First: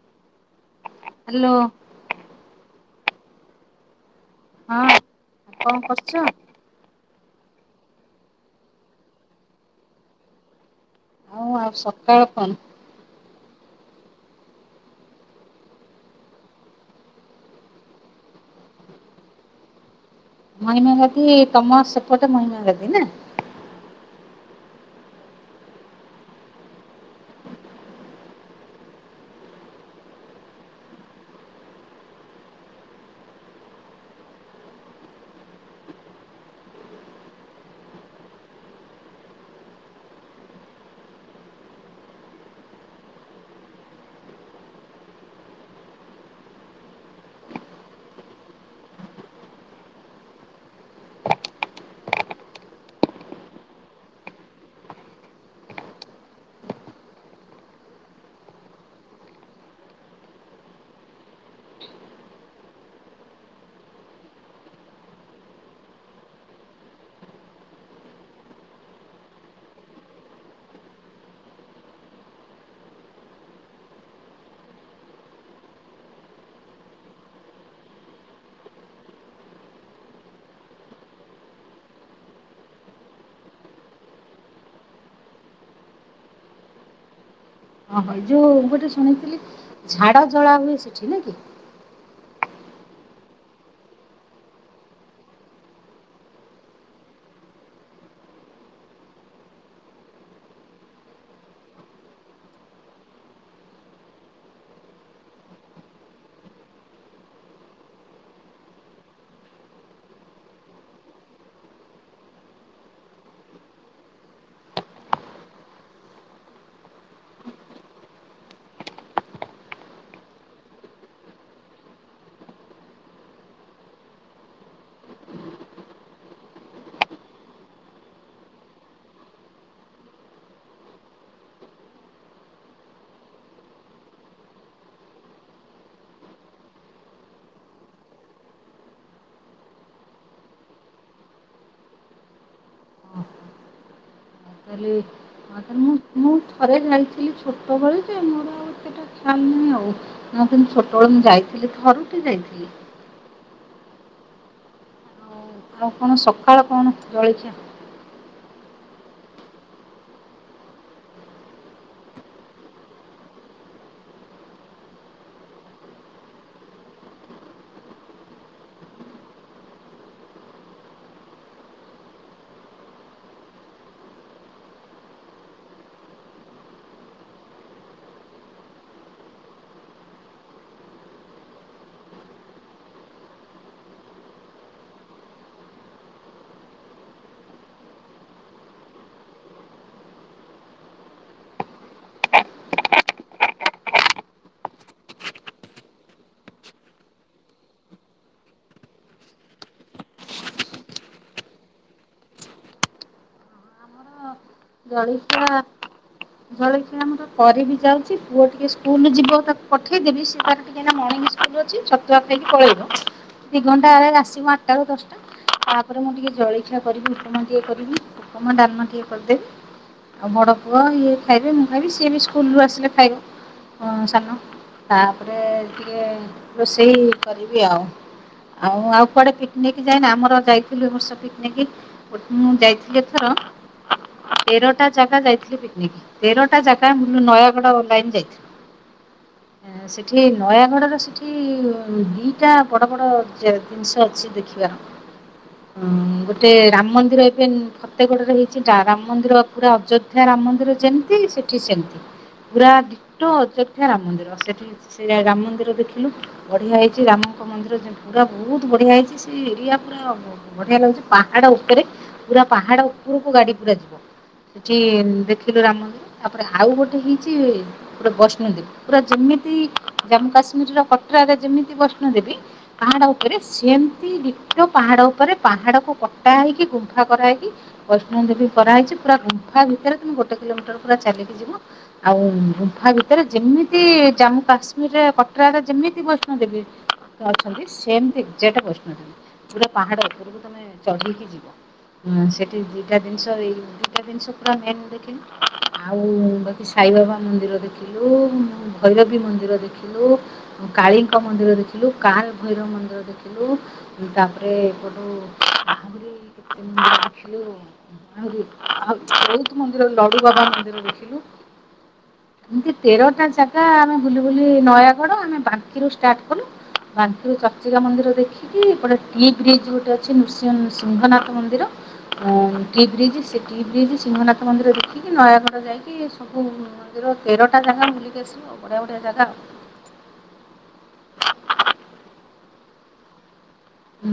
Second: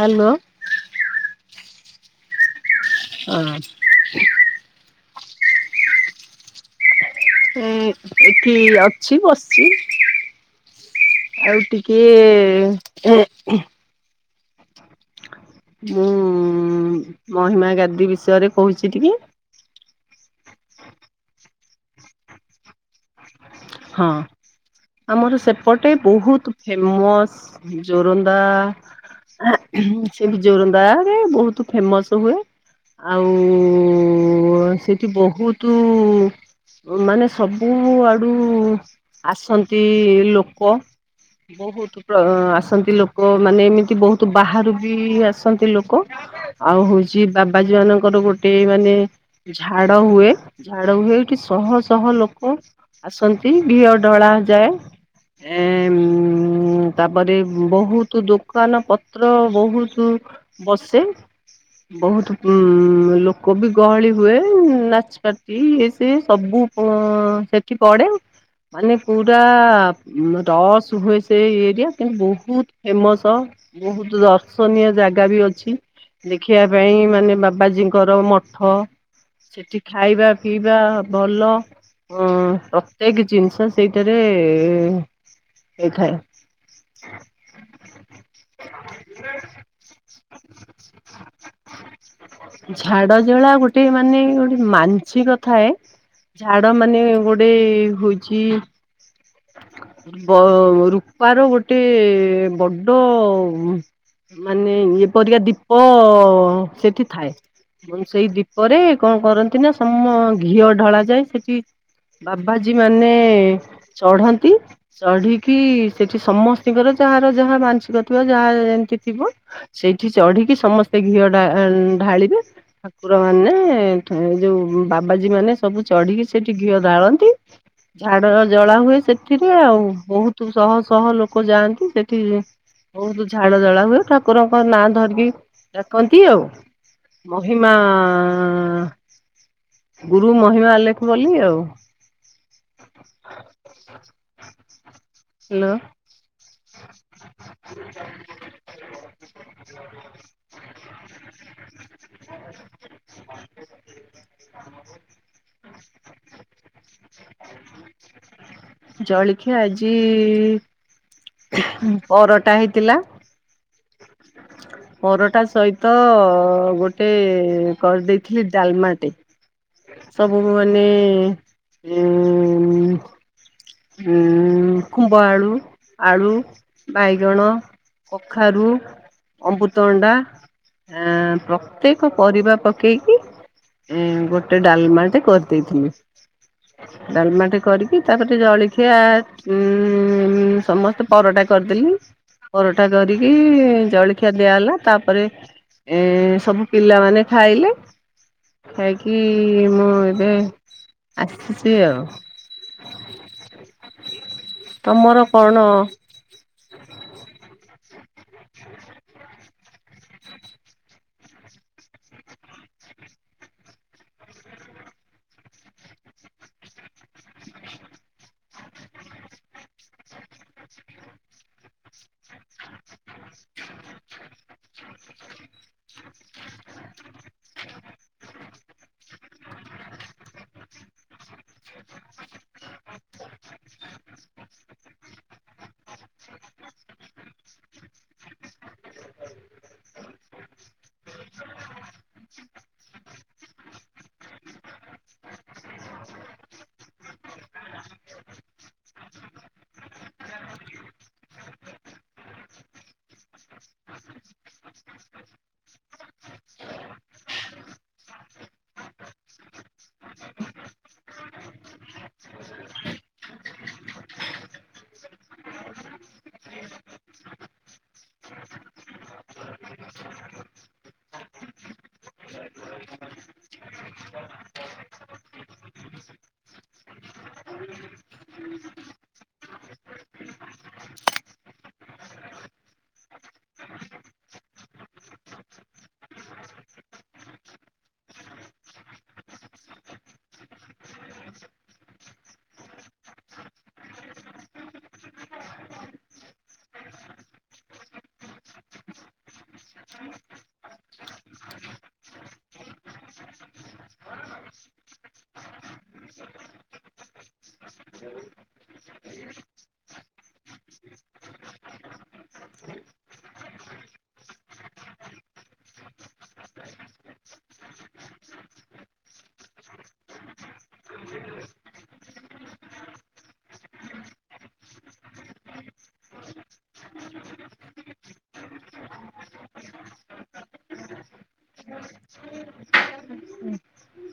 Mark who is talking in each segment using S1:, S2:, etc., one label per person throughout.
S1: Hello.
S2: Hello.
S1: ଆଁ।
S2: ହଁ କଣ କରୁଚ?
S1: ଉୁଁ ଏଠି ଅଛି ବସିଚି। ଆଉ ଟିକେ ହେଁ ହୁଁ ମୁଁ ମହିମାଗାଦି ବିଷୟରେ କହୁଚି ଟିକେ।
S2: ମହିମା ଗାଦି ତମ ସେପଟେ ମହିମାଗାଦି ନା।
S1: ହଁ। ଆମର ସେପଟେ ବୋହୁତ ଫେମସ୍ ଜୋରନ୍ଦା। ସେ ବି ଜୋରନ୍ଦା ରେ ବହୁତ ଫେମସ ହୁଏ। ଆଉ ସେଠି ବହୁତୁ ମାନେ ସବୁ ଆଡୁ ଆସନ୍ତି ଲୋକ। ବହୁତୁ ଆସନ୍ତି ଲୋକ ମାନେ ଏମିତି ବହୁତ ବାହାରୁ ବି ଆସନ୍ତି ଲୋକ। ଆଉ ହୋଉଚି ବାବାଜୀ ମାନଙ୍କର ଗୋଟିଏ ମାନେ ଝାଡ ହୁଏ ଝାଡ ହୁଏ ଏଠି ଶହ ଶହ ଲୋକ ଆସନ୍ତି ଘିଅ ଢଳା ଯାଏ। ଏ ତାପରେ ବୋହୁତୁ ଦୋକାନ ପତ୍ର ବୋହୁତୁ ବସେ। ବୋହୁତୁ ଉଁ ଲୋକ ବି ଗହଳି ହୁଏ ନାଚପଟି ଇଏ ସିଏ ସବୁ ଓ ସେଠି ପଡେ। ମାନେ ପୁରୁ ରସ୍ ହୁଏ ସେ ଏରିଆ କିନ୍ତୁ ବୋହୁତୁ ଫେମସ। ବୋହୁତୁ ଦର୍ଶନୀୟ ଜାଗା ବି ଅଛି। ଦେଖିବା ପାଇଁ ମାନେ ବାବାଜୀଙ୍କର ମଠ ସେଠି ଖାଇବା ପିଇବା ଭଲ ଅଁ ପ୍ରତ୍ୟେକ୍ ଜିନ୍ଷ ସେଇଠାରେ ହେଇଥାଏ।
S2: ଓ ହ ଯୋଉ ଗୋଟେ ଶୁଣିଥିଲି ଝାଡ଼ ଜଳା ହୁଏ ସେଠି ନା କି
S1: ଝାଡ ଜଳା ଗୋଟେ ମାନେ ଗୋଟେ ମାନସିକ ଥାଏ। ଝାଡ ମାନେ ଗୋଟେ ହୋଉଛି ବ ରୂପାର ଗୋଟେ ବଡ ମାନେ ଏପରିକ ଦୀପ ସେଠି ଥାଏ। ସେଇ ଦୀପରେ କଁ କରନ୍ତି ନା ସମ ଘିଅ ଢଳା ଯାଏ ସେଠି ବାବାଜୀ ମାନେ ଚଢନ୍ତି। ଚଢିକି ସେଠି ସମସ୍ତତିଙ୍କର ଯାହାର ଯାହା ମାନସିକ ଥଥିବା ଯାହା ଏମିତି ଥିବ ସେଇଠି ଚଢିକି ସମସ୍ତେ ଘିଅ ବା ଢାଳିବେ। ଠାକୁର ମାନେ ଏ ଯୋଉ ବାବାଜୀ ମାନେ ସବୁ ଚଢିକି ସେଇଠି ଘିଅ ଡାଳନ୍ତି। ଝାଡ ଜଳା ହୁଏ ସେଥିରେ ଆଉ ବୋହୁତୁ ଶହ ଶହ ଲୋକ ଯାଆନ୍ତି, ସେଠି ବଞହୁତୁ ଝାଡ଼ ଜାଳା ହୁଏ ଠାକୁରଙ୍କ ନାଁ ଧରିକି ଡାକନ୍ତି ଆଉ। ମହିମା, ଗୁରୁ ମହିମା ଆଲେଖ ବୋଲି ଆଉ।
S2: ନାଲି
S1: ହ୍ୟାଲୋ
S2: ହଁ ମୁଁ ମୁଁ ଥରେ ଯାଇଥିଲି ଛୋଟବେଳେ ଯେ ମୋର ଆଉ ସେଟା ଖିଆଲ୍ ନାହିଁ ଆଉ। ନାଁ ତ ମୁଁ ଛୋଟବେଳେ ମୁଁ ଯାଇଥିଲି ଥରୁଟେ ଯାଇଥିଲି। ଆଉ ଆଉ କଣ ସକାଳ କଣ ଜଳିଖିଆ
S1: [unintelligible] ଜଳିଖିଆ ଆଜି ପରଟା ହେଇଥିଲା। ପରଟା ସହିତ ଗୋଟେ କରିଦେଇଥିଲି ଡାଲ୍ମାଟେ ସବୁ ମାନେ ଏଁ ହୁଁ କୁମ୍ଭ ଆଳୁ, ଆଳୁ, ବାଇଗଣ କଖାରୁ, ଅମୃତଣ୍ଡା ଆଁ ପ୍ରତ୍ୟେକ ପରିବା ପକେଇକି ଏଁ ଗୋଟେ ଡାଲ୍ମାଟେ କରିଦେଇଥିଲି ଡାଲ୍ମାଟେ କରିକି ତାପରେ ସେ ଜଳଖିଆ ଉଁ ସମସ୍ତେ ପରଟା କରିଦେଲି। ପରଟା କରିକି ଜଳଖିଆ ଦିଆ ହେଲା ତାପରେ ଏଁ ସବୁ ପିଲାମାନୋନେ ଖାଇଲେ। ଖାଇକି ମୁଁ ଏବେ ଆସିଛି ଆଉ। ତମର କଣ
S2: ଜଳିଖିଆ ଜଳିଖି ଆମର କରିବି ଯାଉଚି ପୁଅ ଟିକେ ସ୍କୁଲ୍ ଯିବ ତାକୁ ପଠେଇଦେବି ସିଏ ତାର ଏଇନା ମର୍ଣ୍ଣିଂ ସ୍କୁଲ ଅଛି ଛତୁଆ ଖାଇକି ପଳେଇବ ଦି ଘଣ୍ଟାରେ ଆସିବ ଆଠଟା ରୁ ଦଶଟା। ତାପରେ ମୁଁ ଟିକେ ଜଳିଖିଆ କରିବି ଉପମା ଟିଏ କରିବି ଉପମା ଡାଲମା ଟିଏ କରଦେବି। ଆଉ ବଡ ପୁଅ ଇଏ ଖାଇବେ ମୁଁ ଖାଇବି ସିଏ ବି ସ୍କୁଲରୁ ଆସିଲେ ଖାଇବ। ହ ସାନ ତାପରେ ଟିକେ ରୋଷେଇ କରିବି ଆଉ। ଆଉ ଆଉ କୁଆଡେ ପିକନିକ୍ ଯାଇନା ଆମର ଯାଇଥିଲୁ ବର୍ଷ ପିକନିକ୍? ଗୋ ମୁଁ ଯାଇଥିଲି ଏଥର ତେରଟା ଜାଗା ଯାଇଥିଲି ପିକନିକ୍ ତେରଟା ଜାଗା ମୁଁ ନୟାଗଡ଼ ଲାଇନ ଯାଇଥିଲି।
S1: ହଉ
S2: ସେଠି ନୟାଗଡ଼ରେ ସେଠି ଦିଟା ବଡ ବଡ ଯେ ଜିନିଷ ଅଛି ଦେଖିବାର। ହଁ ଗୋଟେ ରାମ ମନ୍ଦିର ଏବେ ଫତେଗଡରେ ହେଇଛି ଟା ରାମ ମନ୍ଦିର ପୁରା ଅଯୋଧ୍ୟା ରାମ ମନ୍ଦିର ଯେମତି ସେଠି ସେମିତି। ପୁରା ଡିଟୋ ଆଯୁଧ୍ୟା ରାମ ମନ୍ଦିର ସେଠି ସେ ରାମ ମନ୍ଦିର ଦେଖିଲୁ। ବଢିଆ ହେଇଛି ରାମଙ୍କ ମନ୍ଦିର ଯେମ୍ ପୁରା ବହୁତ ବଢିଆ ହେଇଛି ସେ ଏରିଆ ପୁରା ବଢିଆ ଲାଗୁଛି ପାହାଡ ଉପରେ ପୁରା ପାହାଡ ଉପରକୁ ଗାଡି ପୁରା ଯିବ। ସେଠି ଦେଖିଲୁ ରାମନ୍ଦିର ତାପରେ ଆଉ ଗୋଟେ ହେଇଛି। ପୁରା ବୈଷ୍ଣବ ଦେବୀ ପୁରା ଯେମିତି ଜାମ୍ମୁ କାଶ୍ମୀରର କଟରାରେ ଯେମିତି ବୈଷ୍ଣବ ଦେବୀ ପାହାଡ ଉପରେ ସେମତି ଡିଟୋ ପାହାଡ ଉପରେ ପାହାଡକୁ କଟା ହେଇକି ଗୁମ୍ଫା କରାହେଇକି ବୈଷ୍ଣବ ଦେବୀ କରାହେଇଛି ପୁରା ଗୁମ୍ଫା ଭିତରେ ତୁମେ ଗୋଟେ କିଲୋମିଟର ପୁରା ଚାଲିକି ଯିବ। ଆଉ ଗୁମ୍ଫା ଭିତରେ ଯେମିତି ଜାମ୍ମୁ କାଶ୍ମୀରରେ କଟରା ରେ ଯେମିତି ବୈଷ୍ଣବ ଦେବୀ ଅଛନ୍ତି ସେମତି ଏକ୍ସାକ୍ଟ ବୈଷ୍ଣବ ଦେବୀ ଗୋଟେ ପାହାଡ ଉପରକୁ ତମେ ଚଢିକି ଯିବ। ହଁ ସେଠି ଦିଟା ଜିନିଷ ଏଇ ଦିଟା ଜିନିଷ ପୁରା ମେନ ଦେଖି ଆଉ ବାକି ସାଇବାବା ମନ୍ଦିର ଦେଖି ଦେଖିଲୁ ଭୈରବୀ ମନ୍ଦିର ଦେଖିଲୁ। କାଳୀଙ୍କ ମନ୍ଦିର ଦେଖିଲୁ କାର ଭୈରବ ମନ୍ଦିର ଦେଖିଲୁ। ତାପରେ ଏପଟୁ [unintelligible] ଆଉ ବହୁତ ମନ୍ଦିର ଲବୁ ବାବା ମନ୍ଦିର ଦେଖିଲୁ। ଏମତି ତେରଟା ଜାଗା ଆମେ ବୁଲି ବୁଲି ନୟାଗଡ ଆମେ ବାଙ୍କିରୁ ଷ୍ଟାର୍ଟ କଲୁ। ବାଙ୍କୀ ରୁ ଚର୍ଚିକା ମନ୍ଦିର ଦେଖି ଦେଖିକି ଏପଟେ ଟି ବ୍ରିଜ ଗୋଟେ ଅଛି ନୃସିଂ ସିଂହନାଥ ମନ୍ଦିର। ହଁ ଟି ବ୍ରିଜ ଟି ବ୍ରିଜ ସିଂହନାଥ ମନ୍ଦିର ଦେଖିକି ନୟାଗଡ଼ ଯାଇକି ସବୁ ମନ୍ଦିର ତେରଟା ଜାଗା ବୁଲିକି ଆସି ବଢିଆ ବଢିଆ ଜାଗା।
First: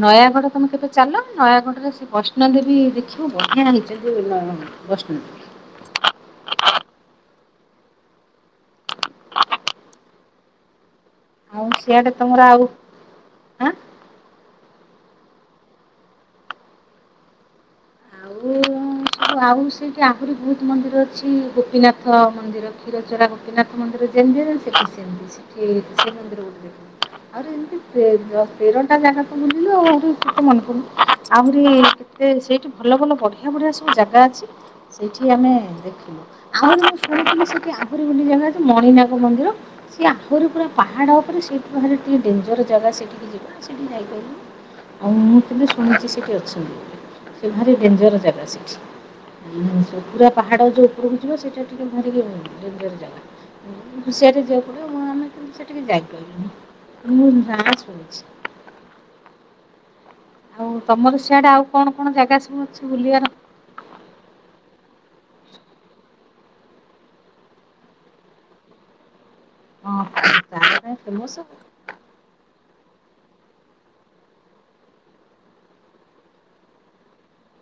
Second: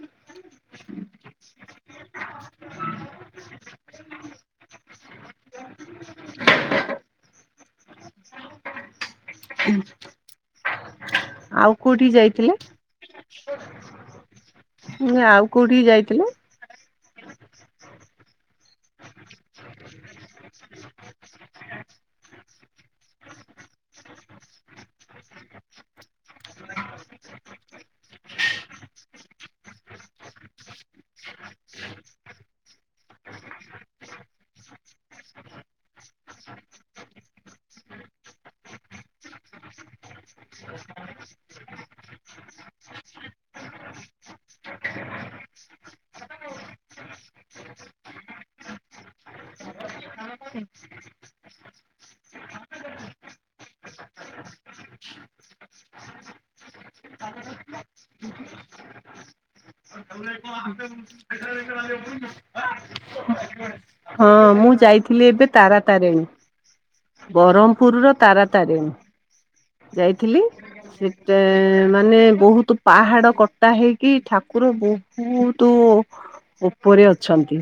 S2: ନୟାଗଡ ତମେ କେବେ ଚାଲ ନୟାଗଡ଼ରେ ସେ ବୈଷ୍ଣବ ଦେବୀ ଦେଖିବ ବଢିଆ ହେଇଛନ୍ତି ନୟାଗଡ଼। ବୈଷ୍ଣବ ଦେବୀ।
S1: ହୁଁ
S2: ଆଉ ସିଆଡେ ତମର ଆଉ ଆଁ
S1: ହ ମୁଁ ଆଉ କୋଉଠି ଯାଇଥିଲି?
S2: ଆଉ ଆଉ ସେଇଠି ଆହୁରି ବହୁତ ମନ୍ଦିର ଅଛି ଗୋପୀନାଥ ମନ୍ଦିର କ୍ଷୀର ଚୋରା ଗୋପିନାଥ ମନ୍ଦିର ଯେମିତି ସେଠି ସେମିତି ସେଠି ସେ ମନ୍ଦିର ଗୋଟେ। ଦେଖିବୁ
S1: [unintelligible]
S2: ଆହୁରି ଏମିତି ତେ ଦ ତେରଟା ଜାଗା ତ ବୁଲିଲୁ ଆଉ ଆହୁରି ମନେପଡୁନି ଆହୁରି ସେ ସେଇଠି ଭଲ ଭଲ ବଢିଆ ବଢିଆ ସବୁ ଜାଗା ଅଛି ସେଇଠି ଆମେ ଦେଖିଲୁ। ଆହୁରି ମୁଁ ଶୁଣିଥିଲି ସେଠି ଆହୁରି ବୁଲି ଜାଗାଅଛି ମଣିନାଗ ମନ୍ଦିର। ସେ ଆହୁରି ପୁରା ପାହାଡ ଉପରେ ସେଠୁ ଭାରି ଟିକେ ଡେଞ୍ଜର ଜାଗା ସେଠିକି ଯିବା ସେଠି ଯାଇପାରିଲୁନି। ଆଉ ମୁଁ ଥିଲି ଶୁଣିଛି ସେଠି ଅଛନ୍ତି। ସେ ଭାରି ଡେଞ୍ଜର ଜାଗା ସେଠି। ପୁରା ପାହାଡ ଯୋଉ ଉପରକୁ ଯିବେ ସେଇଟା ଟିକେ ଭାରି ଇଏ ଆଉ ଡେଞ୍ଜର ଜାଗା। ହୁସିଆର ରେ ଯିବାକୁ ପଡିବ, ମୁଁ ଆମେ ସେଠିକ ଯାଇପାରଲୁ ମୁ ନାଁ ଶୁଣ? ଆଉ ତମର ସିଆଡ଼େ ଆଉ କ'ଣ
S1: [unintelligible]
S2: କଣ ଜାଗା ସବୁ ଅଛି ବୁଲିବାର?
S1: ହଁ ମୁଁ ଯାଇଥିଲି ଏବେ ତାରାତାରିଣୀ। ବ୍ରହ୍ମପୁର ର
S2: ହଁ
S1: ତାରାତାରିଣୀ ଯାଇଥିଲି
S2: ତାରା ଫେମସ୍
S1: ସେତ ମାନେ ବହୁତ ପାହାଡ କଟା ହେଇକି, ଠାକୁର ବହୁତୁ ଉ ଉପରେ ଅଛନ୍ତି।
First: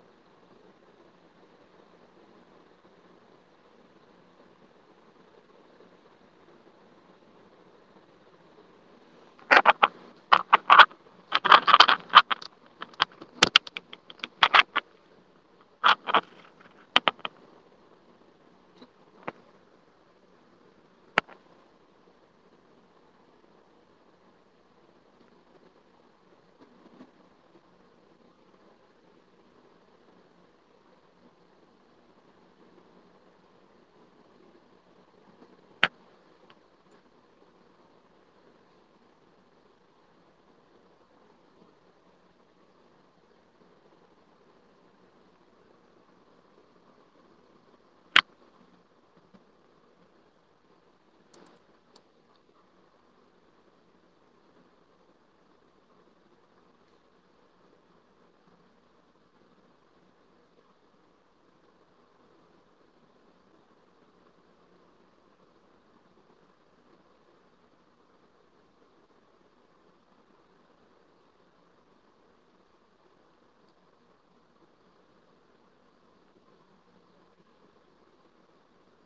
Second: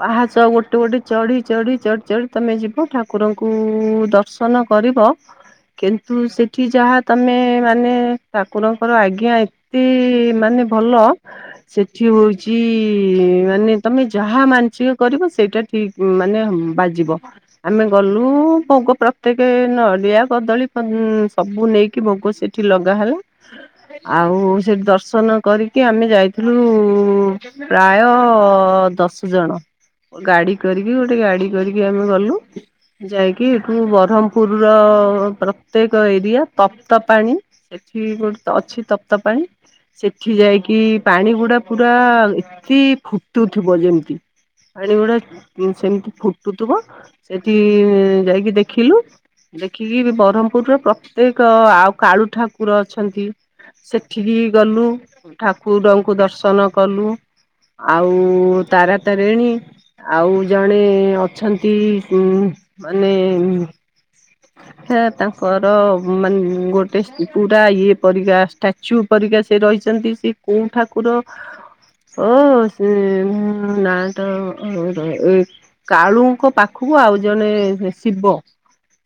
S1: ପାହାଚ ଗୋଟେ ଗୋଟେ ଚଢି ଚଢି ଚଢି ଚଢି ତମେ ଯିବ, ଠାକୁରଙ୍କୁ କୁ ଦର୍ଶନ କରିବ। କିନ୍ତୁ ସେଠି ଯାହା ତମେ ମାନେ ଠାକୁରଙ୍କର ଆଜ୍ଞା ମାନେ ଭଲ। ସେଠି ହଉଛି ମାନେ, ତମେ ଯାହା ମାନସିକ କରିବ ସେଇଟା ଠିକ ମାନେ ବାଜିବ, ଆମେ ଗଲ ଭୋଗ ପ୍ରତ୍ୟକ ନଡ଼ିଆ କଦଳୀ ସବୁ ନେଇକି ଭୋଗ ସେଠି ଲଗା ହେଲା। ଆଉ ସେଠି ଦର୍ଶନ କରିକି ଆମେ ଯାଇଥିଲୁ ପ୍ରାୟ ଦଶ ଦଶ ଜଣ ଗାଡି କରିକି ଗୋଟେ ଗାଡି କରିକି ଆମେ ଗଲୁ। ଯାଇକି ଏଠୁ ବ୍ରହ୍ମପୁର ର ପ୍ରତ୍ୟେକ ଏରିଆ ତପ୍ତ ପାଣି ସେଠି ଗୋଟେ ଅଛି ତପ୍ତ ପାଣି। ସେଠି ଯାଇକି ପାଣି ଗୁଡା ପୁରା ଏତେ ଫୁଟୁଥିବ ଯେମିତି ପାଣି ଗୁଡା ସେମିତି ଫୁଟୁଥିବ, ସେଠି ଯାଇକି ଦେଖିଲୁ। ଦେଖିକି ବ୍ରହମପୁର ର ପ୍ରତ୍ୟେକ ଆଉ କାଳୁ ଠାକୁର ଅଛନ୍ତି। ସେଠିକି ଗଲୁ, ଠାକୁରଙ୍କୁ ଦର୍ଶନ କଲୁ। ଆଉ ତାରା ତାରିଣୀ ଆଉ ଜଣେ ଅଛନ୍ତି ଉଁ ମାନେ ସେ ତାଙ୍କର ମାନେ ଗୋଟେ ପୁରା ଇଏ ପରିକା ଷ୍ଟାଚୁ ପରିକା ସେ ରହିଛନ୍ତି, ସେ କଉଁ ଠାକୁର ଓ ନା ତ କାଳୁଙ୍କ ପାଖକୁ ଆଉ ଜଣେ ଶିବ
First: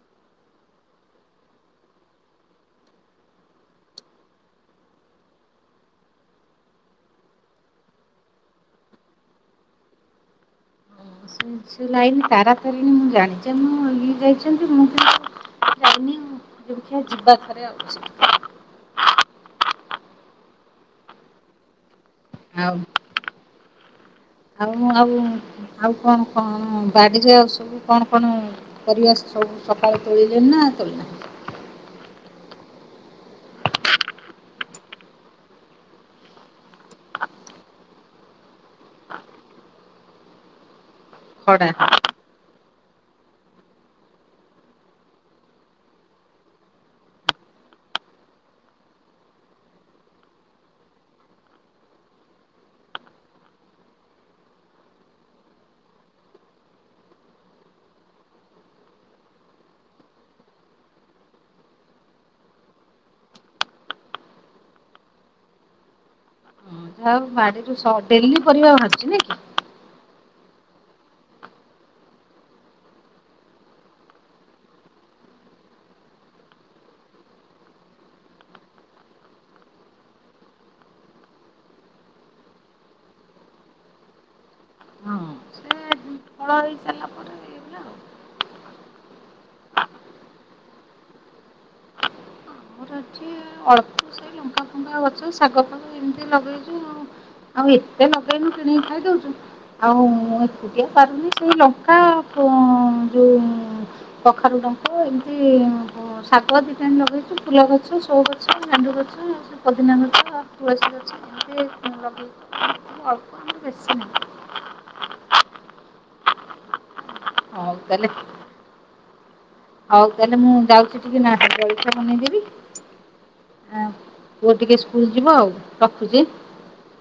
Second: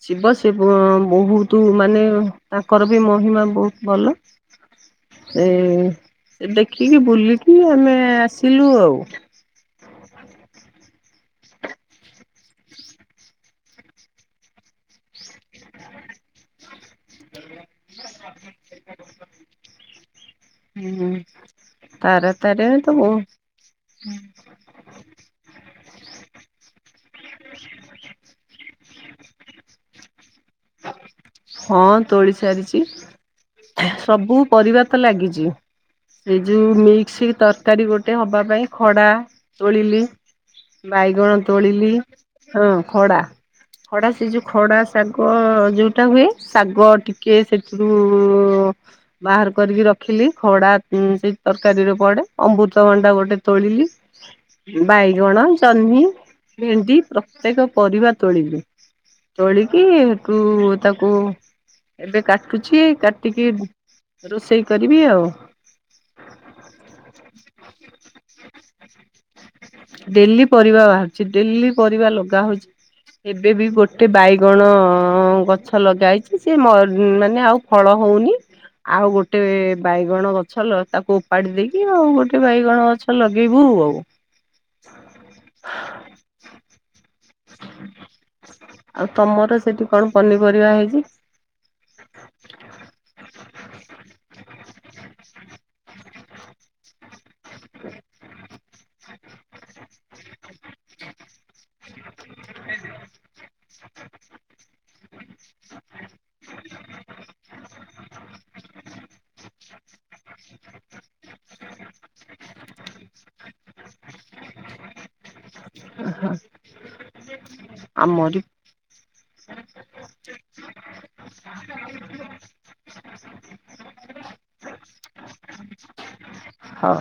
S1: ଶିବ ସେ ବହୁତ ମାନେ ତାଙ୍କର ବି ମହିମା ବହୁତ ଭଲ। [inaudible] ଏ ଦେଖିକି, ବୁଲିକି, ଆମେ ଆସିଲୁ ଆଉ। [inaudible]
S2: ଲାଇନ ତାରାତାରିଣୀ ମୁଁ ଜାଣିଛି ମୁଁ ଇଏ ଯାଇଛନ୍ତି ମୁଁ ଯାଇନି ଆଖି ଯିବା ଥରେ ଆଉ।
S1: ହୁଁ ତାରା
S2: ଆଉ
S1: ତାରିଣୀ ତ ବହୁତ
S2: ଆଉ ଆଉ ଆଉ କଣ କଣ ବାଡିରେ ଆଉ ସବୁ କଣ କଣ ପର ସବୁ ସକାଳେ ତୋଳିଲେଣି ନା ତୋଳିନାହିଁ।
S1: ହଁ ତୋଳି ସାରିଛି, ସବୁ ପରିବା ତ ଲାଗିଛି। ସେଇ ଯୋଉ ମିକ୍ସ ତରକାରୀ ଗୋଟେ ହବା ପାଇଁ ଖଡା ତୋଳିଲି। ବାଇଗଣ
S2: ଖଡା।
S1: ତୋଳିଲି ହଁ, ଖଡା ଖଡା ସେ ଯୋଉ ଖଡା କ ଯୋଉଟା ହୁଏ, ଶାଗ ଟିକେ ସେଥିରୁ ବାହାର କରିକି ରଖିଲି, ଖଡା ସେ ତରକାରୀରେ ପଡେ, ଅମୃତଭଣ୍ଡା ଗୋଟେ ତୋଳିଲି। ବାଇଗଣ, ଜହ୍ନି, ଭେଣ୍ଡି ପ୍ରତ୍ୟେକ ପରିବା ତୋଳିବି। ତୋଳିକି ହେଟୁ ତାକୁ ଏବେ କାଟୁଛି କାଟିକି, ରୋଷେଇ କରିବି ଆଉ। [inaudible]
S2: ଆଉ ବାଡିରୁ ଡେଲି ପରିବା ବାହାରିଛି ନ କି?
S1: ଡେଲି ପରିବା ବାହାରୁଛି, ଡେଲି ପରିବା ଲଗା ହଉଛି। ଗଣ ଗଛ ଲଗା ହେଇଛି ସେ ମାନେ ଆଉ ଫଳ ହଉନି। ଆଉ ଗୋଟେ ବାଇଗଣ ଗଛ ତାକୁ ଉପାଡି ଦେଇକି, ଆଉ ଗୋଟେ ବାଇଗଣ ଗଛ ଲଗେଇବୁ ଆଉ।
S2: ହଁ ସେ
S1: [inaudible]
S2: ଫଳ ହେଇ ସାରିଲା ପରେ ଆଉ।
S1: ଆଉ ତମର ସେଠି କଣ ପନିପରିବା ହେଇଛି?
S2: ଆମର ଏଠି ଅଳ୍ପ ସେ ଲଙ୍କା ଫଙ୍କା ଗଛ ଶାଗ ଫାଗ ଏମିତି ଲଗେଇଚୁ ଆଉ। ଆଉ ଏତେ ଲଗେଇନୁ କିଣିକି ଖାଇଦଉଛୁ ଆଉ ଏକୁଟିଆ ପାରୁନି ସେଇ ଲଙ୍କା ଯୋଉ କଖାରୁ ଡଙ୍କ ଏମିତି ଶାଗ ଦିଟାଆଣି ଲଗେଇଛୁ ଫୁଲ ଗଛ। ସୋ ଗଛ ଗେଣ୍ଡୁ ଗଛ ପୋଦିନା ଗଛ ଆଉ ତୁଳସୀ ଗଛ। [unintelligible]
S1: [inaudible]
S2: ହଉ ତାହେଲେ।
S1: ଆମରି
S2: ହଉ ତାହେଲେ ମୁଁ ଯାଉଛି ଟିକେ ନା ଜଳଖିଆ ବନେଇଦେବି। ପୁଅ ଟିକେ ସ୍କୁଲ ଯିବ ଆଉ ରଖୁଛି।
S1: ହଉ।